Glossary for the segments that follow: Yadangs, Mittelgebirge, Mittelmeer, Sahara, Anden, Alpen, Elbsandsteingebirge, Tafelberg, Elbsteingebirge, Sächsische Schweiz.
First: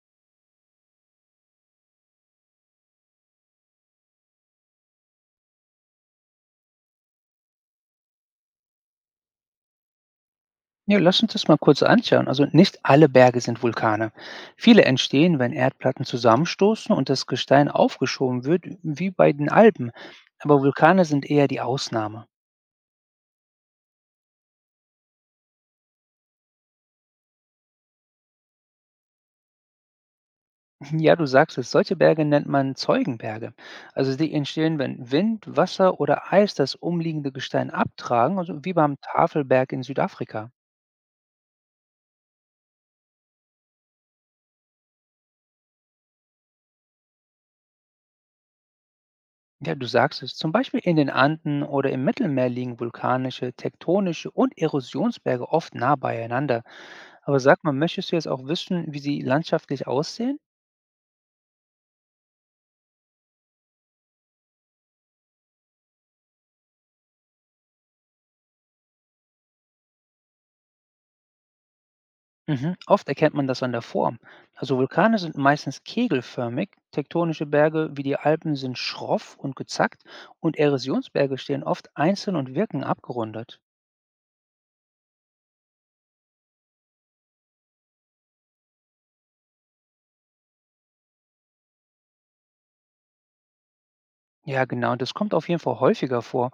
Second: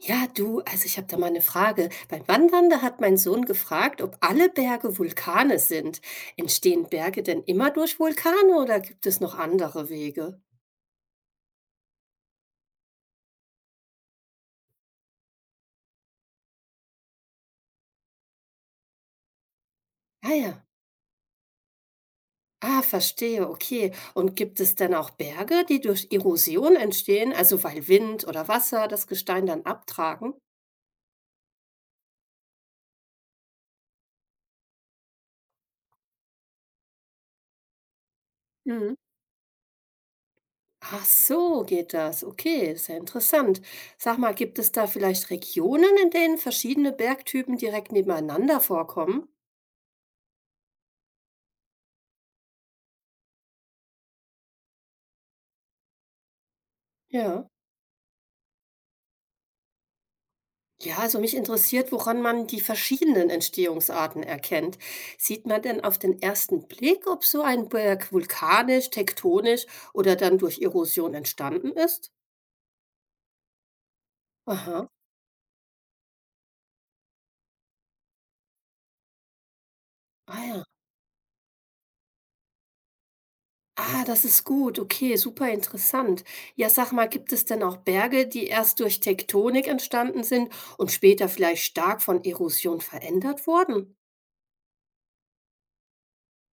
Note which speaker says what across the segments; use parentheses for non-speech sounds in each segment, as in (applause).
Speaker 1: Ja, du, also ich habe da mal eine Frage. Beim Wandern, da hat mein Sohn gefragt, ob alle Berge Vulkane sind. Entstehen Berge denn immer durch Vulkane oder gibt es noch andere Wege?
Speaker 2: Ja, lass uns das mal kurz anschauen. Also nicht alle Berge sind Vulkane. Viele entstehen, wenn Erdplatten zusammenstoßen und das Gestein aufgeschoben wird, wie bei den Alpen.
Speaker 1: Ah ja,
Speaker 2: Aber Vulkane sind eher die Ausnahme.
Speaker 1: ah, verstehe, okay. Und gibt es denn auch Berge, die durch Erosion entstehen, also weil Wind oder Wasser das Gestein dann abtragen?
Speaker 2: (laughs) Ja, du sagst es, solche Berge nennt man Zeugenberge. Also die entstehen, wenn Wind, Wasser oder Eis das umliegende Gestein abtragen, also wie
Speaker 1: Mhm.
Speaker 2: beim Tafelberg in Südafrika.
Speaker 1: Ach so, geht das. Okay, sehr interessant. Sag mal, gibt es da vielleicht Regionen, in denen verschiedene Bergtypen direkt nebeneinander vorkommen?
Speaker 2: Ja, du sagst es, zum Beispiel in den Anden oder im Mittelmeer liegen vulkanische, tektonische und Erosionsberge oft nah beieinander. Aber
Speaker 1: Ja.
Speaker 2: sag mal, möchtest du jetzt auch wissen, wie sie landschaftlich aussehen?
Speaker 1: Ja, also mich interessiert, woran man die verschiedenen Entstehungsarten erkennt. Sieht man denn auf den ersten Blick, ob so ein Berg vulkanisch, tektonisch oder dann durch Erosion entstanden ist?
Speaker 2: Mhm. Oft erkennt man das an der Form. Also
Speaker 1: Aha.
Speaker 2: Vulkane sind meistens kegelförmig, tektonische Berge wie die Alpen sind schroff und gezackt
Speaker 1: Ah
Speaker 2: und
Speaker 1: ja.
Speaker 2: Erosionsberge stehen oft einzeln und wirken abgerundet.
Speaker 1: Ah, das ist gut. Okay, super interessant. Ja, sag mal, gibt es denn auch Berge, die erst durch Tektonik entstanden sind und später vielleicht stark von Erosion verändert wurden?
Speaker 2: Ja, genau, das kommt auf jeden Fall häufiger vor.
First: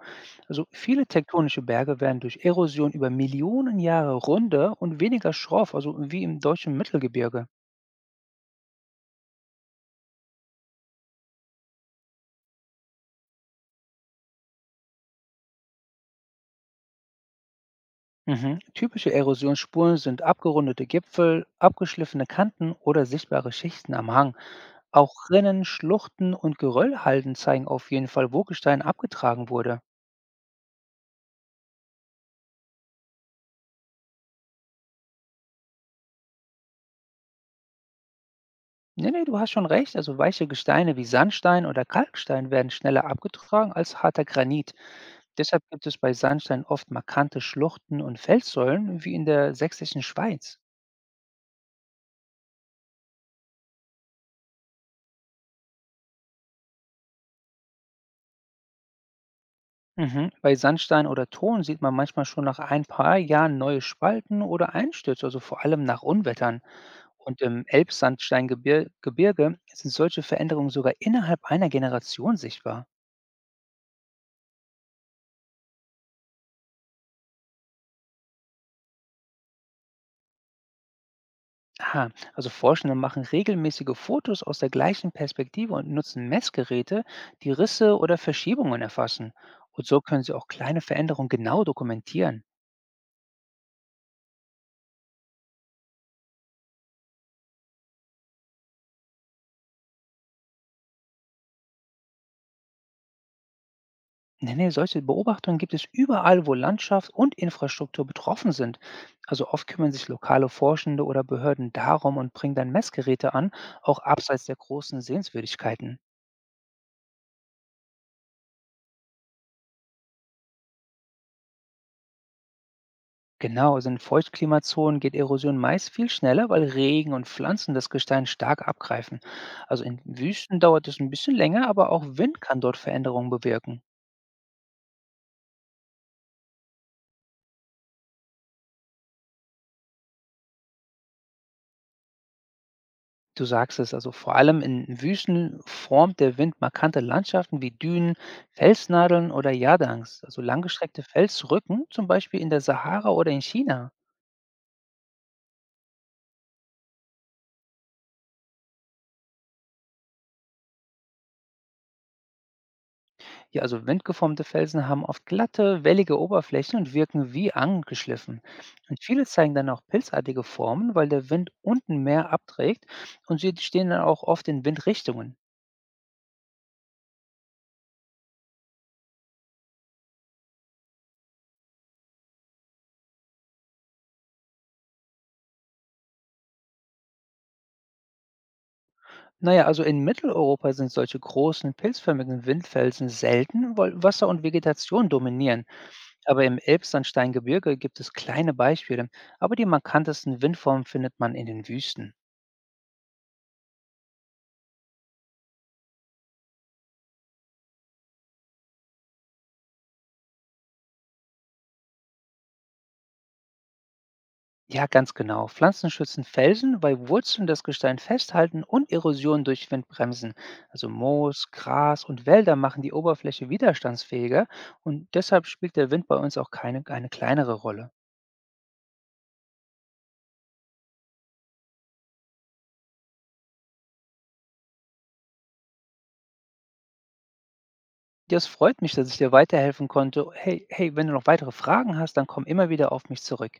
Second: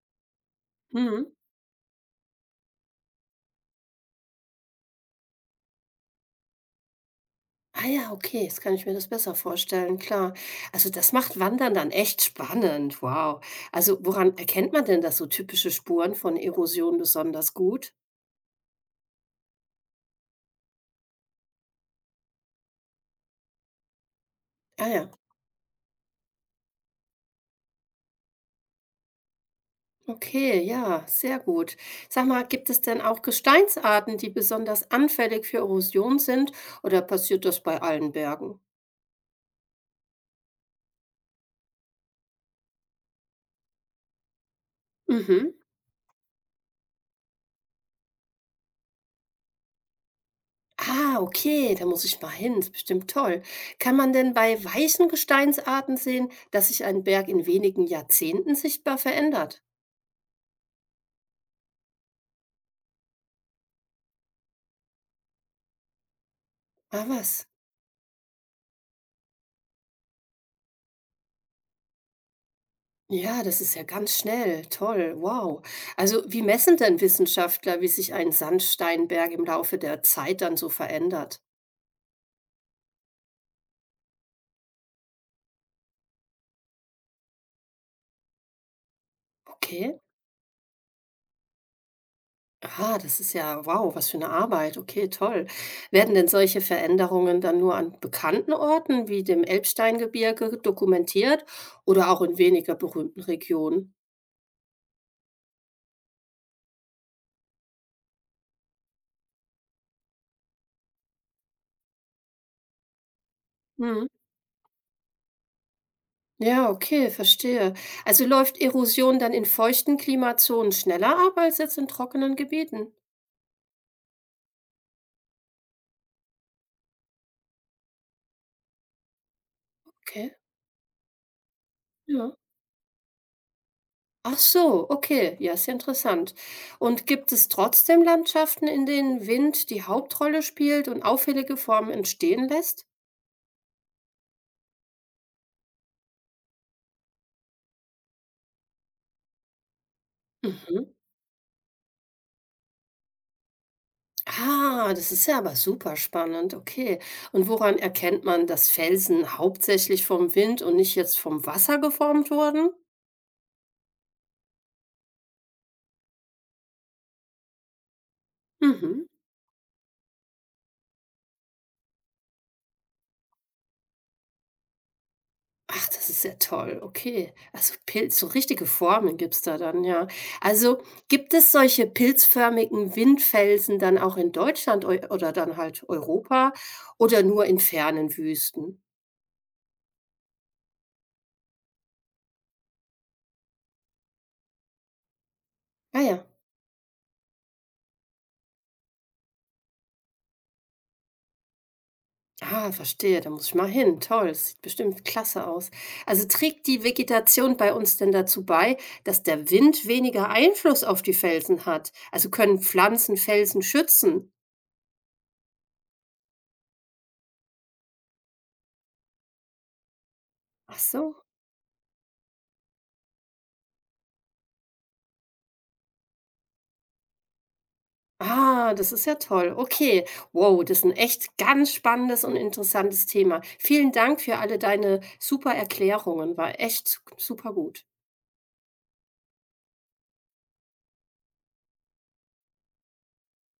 Speaker 2: Also viele
Speaker 1: Hm.
Speaker 2: tektonische Berge werden durch Erosion über Millionen Jahre runder und weniger schroff, also wie im deutschen Mittelgebirge.
Speaker 1: Ah ja, okay, jetzt kann ich mir das besser vorstellen, klar. Also das macht Wandern dann echt spannend, wow. Also woran erkennt man denn das so typische Spuren von Erosion besonders gut?
Speaker 2: Mhm. Typische Erosionsspuren sind abgerundete Gipfel, abgeschliffene Kanten oder sichtbare Schichten am Hang.
Speaker 1: Ah ja,
Speaker 2: Auch Rinnen, Schluchten und Geröllhalden zeigen auf jeden Fall, wo Gestein abgetragen wurde.
Speaker 1: okay, ja, sehr gut. Sag mal, gibt es denn auch Gesteinsarten, die besonders anfällig für Erosion sind, oder passiert das bei allen Bergen?
Speaker 2: Nee, nee, du hast schon recht. Also weiche Gesteine wie Sandstein oder Kalkstein werden schneller abgetragen als harter Granit.
Speaker 1: Mhm.
Speaker 2: Deshalb gibt es bei Sandstein oft markante Schluchten und Felssäulen, wie in der sächsischen Schweiz.
Speaker 1: Ah, okay, da muss ich mal hin, ist bestimmt toll. Kann man denn bei weichen Gesteinsarten sehen, dass sich ein Berg in wenigen Jahrzehnten sichtbar verändert?
Speaker 2: Mhm. Bei Sandstein oder Ton sieht man manchmal schon nach ein paar Jahren neue Spalten oder Einstürze, also vor allem nach Unwettern.
Speaker 1: Ah
Speaker 2: Und
Speaker 1: was.
Speaker 2: im Elbsandsteingebirge sind solche Veränderungen sogar innerhalb einer Generation sichtbar.
Speaker 1: Ja, das ist ja ganz schnell. Toll, wow. Also, wie messen denn Wissenschaftler, wie sich ein Sandsteinberg im Laufe der Zeit dann so verändert?
Speaker 2: Aha, also Forschende machen regelmäßige Fotos aus der gleichen Perspektive und nutzen Messgeräte, die Risse oder Verschiebungen erfassen. Und so
Speaker 1: Okay.
Speaker 2: können sie auch kleine Veränderungen genau dokumentieren.
Speaker 1: Ah, das ist ja wow, was für eine Arbeit. Okay, toll. Werden denn solche Veränderungen dann nur an bekannten Orten wie dem Elbsteingebirge dokumentiert oder auch in weniger berühmten Regionen?
Speaker 2: Nee, nee, solche Beobachtungen gibt es überall, wo Landschaft und Infrastruktur betroffen sind. Also oft kümmern sich lokale Forschende oder Behörden darum und bringen dann Messgeräte an, auch
Speaker 1: Hm.
Speaker 2: abseits der großen Sehenswürdigkeiten.
Speaker 1: Ja, okay, verstehe. Also läuft Erosion dann in feuchten Klimazonen schneller ab als jetzt in trockenen Gebieten?
Speaker 2: Genau, also in Feuchtklimazonen geht Erosion meist viel schneller, weil Regen und Pflanzen das Gestein stark abgreifen. Also in
Speaker 1: Okay.
Speaker 2: Wüsten dauert es ein bisschen länger, aber auch
Speaker 1: Ja.
Speaker 2: Wind kann dort Veränderungen bewirken.
Speaker 1: Ach so, okay, ja, ist ja interessant. Und gibt es trotzdem Landschaften, in denen Wind die Hauptrolle spielt und auffällige Formen entstehen lässt?
Speaker 2: Du sagst es, also vor allem in Wüsten formt der Wind markante Landschaften wie Dünen, Felsnadeln oder Yadangs, also
Speaker 1: Mhm.
Speaker 2: langgestreckte Felsrücken, zum Beispiel in der Sahara oder in China.
Speaker 1: Ah, das ist ja aber super spannend, okay. Und woran erkennt man, dass Felsen hauptsächlich vom Wind und nicht jetzt vom Wasser geformt wurden?
Speaker 2: Ja, also windgeformte Felsen haben oft glatte, wellige Oberflächen und wirken wie angeschliffen. Und
Speaker 1: Mhm.
Speaker 2: viele zeigen dann auch pilzartige Formen, weil der Wind unten mehr abträgt und sie stehen dann auch oft in Windrichtungen.
Speaker 1: Ach, das ist ja toll, okay. Also Pilz so richtige Formen gibt's da dann, ja. Also, gibt es solche pilzförmigen Windfelsen dann auch in Deutschland eu oder dann halt Europa oder nur in fernen Wüsten?
Speaker 2: Naja, also in Mitteleuropa sind solche großen pilzförmigen Windfelsen selten, weil Wasser und Vegetation dominieren.
Speaker 1: Ah ja.
Speaker 2: Aber im Elbsandsteingebirge gibt es kleine Beispiele, aber die markantesten Windformen findet man in den Wüsten.
Speaker 1: Ah, verstehe, da muss ich mal hin. Toll, das sieht bestimmt klasse aus. Also trägt die Vegetation bei uns denn dazu bei, dass der Wind weniger Einfluss auf die Felsen hat? Also können Pflanzen Felsen schützen?
Speaker 2: Ja, ganz genau. Pflanzen schützen Felsen, weil Wurzeln das Gestein festhalten und Erosion durch Wind bremsen.
Speaker 1: Ach
Speaker 2: Also
Speaker 1: so.
Speaker 2: Moos, Gras und Wälder machen die Oberfläche widerstandsfähiger und deshalb spielt der Wind bei uns auch keine, eine kleinere Rolle.
Speaker 1: Ah, das ist ja toll. Okay. Wow, das ist ein echt ganz spannendes und interessantes Thema. Vielen Dank für alle deine super Erklärungen, war echt super gut.
Speaker 2: Das freut mich, dass ich dir weiterhelfen konnte. Hey, wenn du noch weitere Fragen hast, dann komm immer wieder auf mich zurück.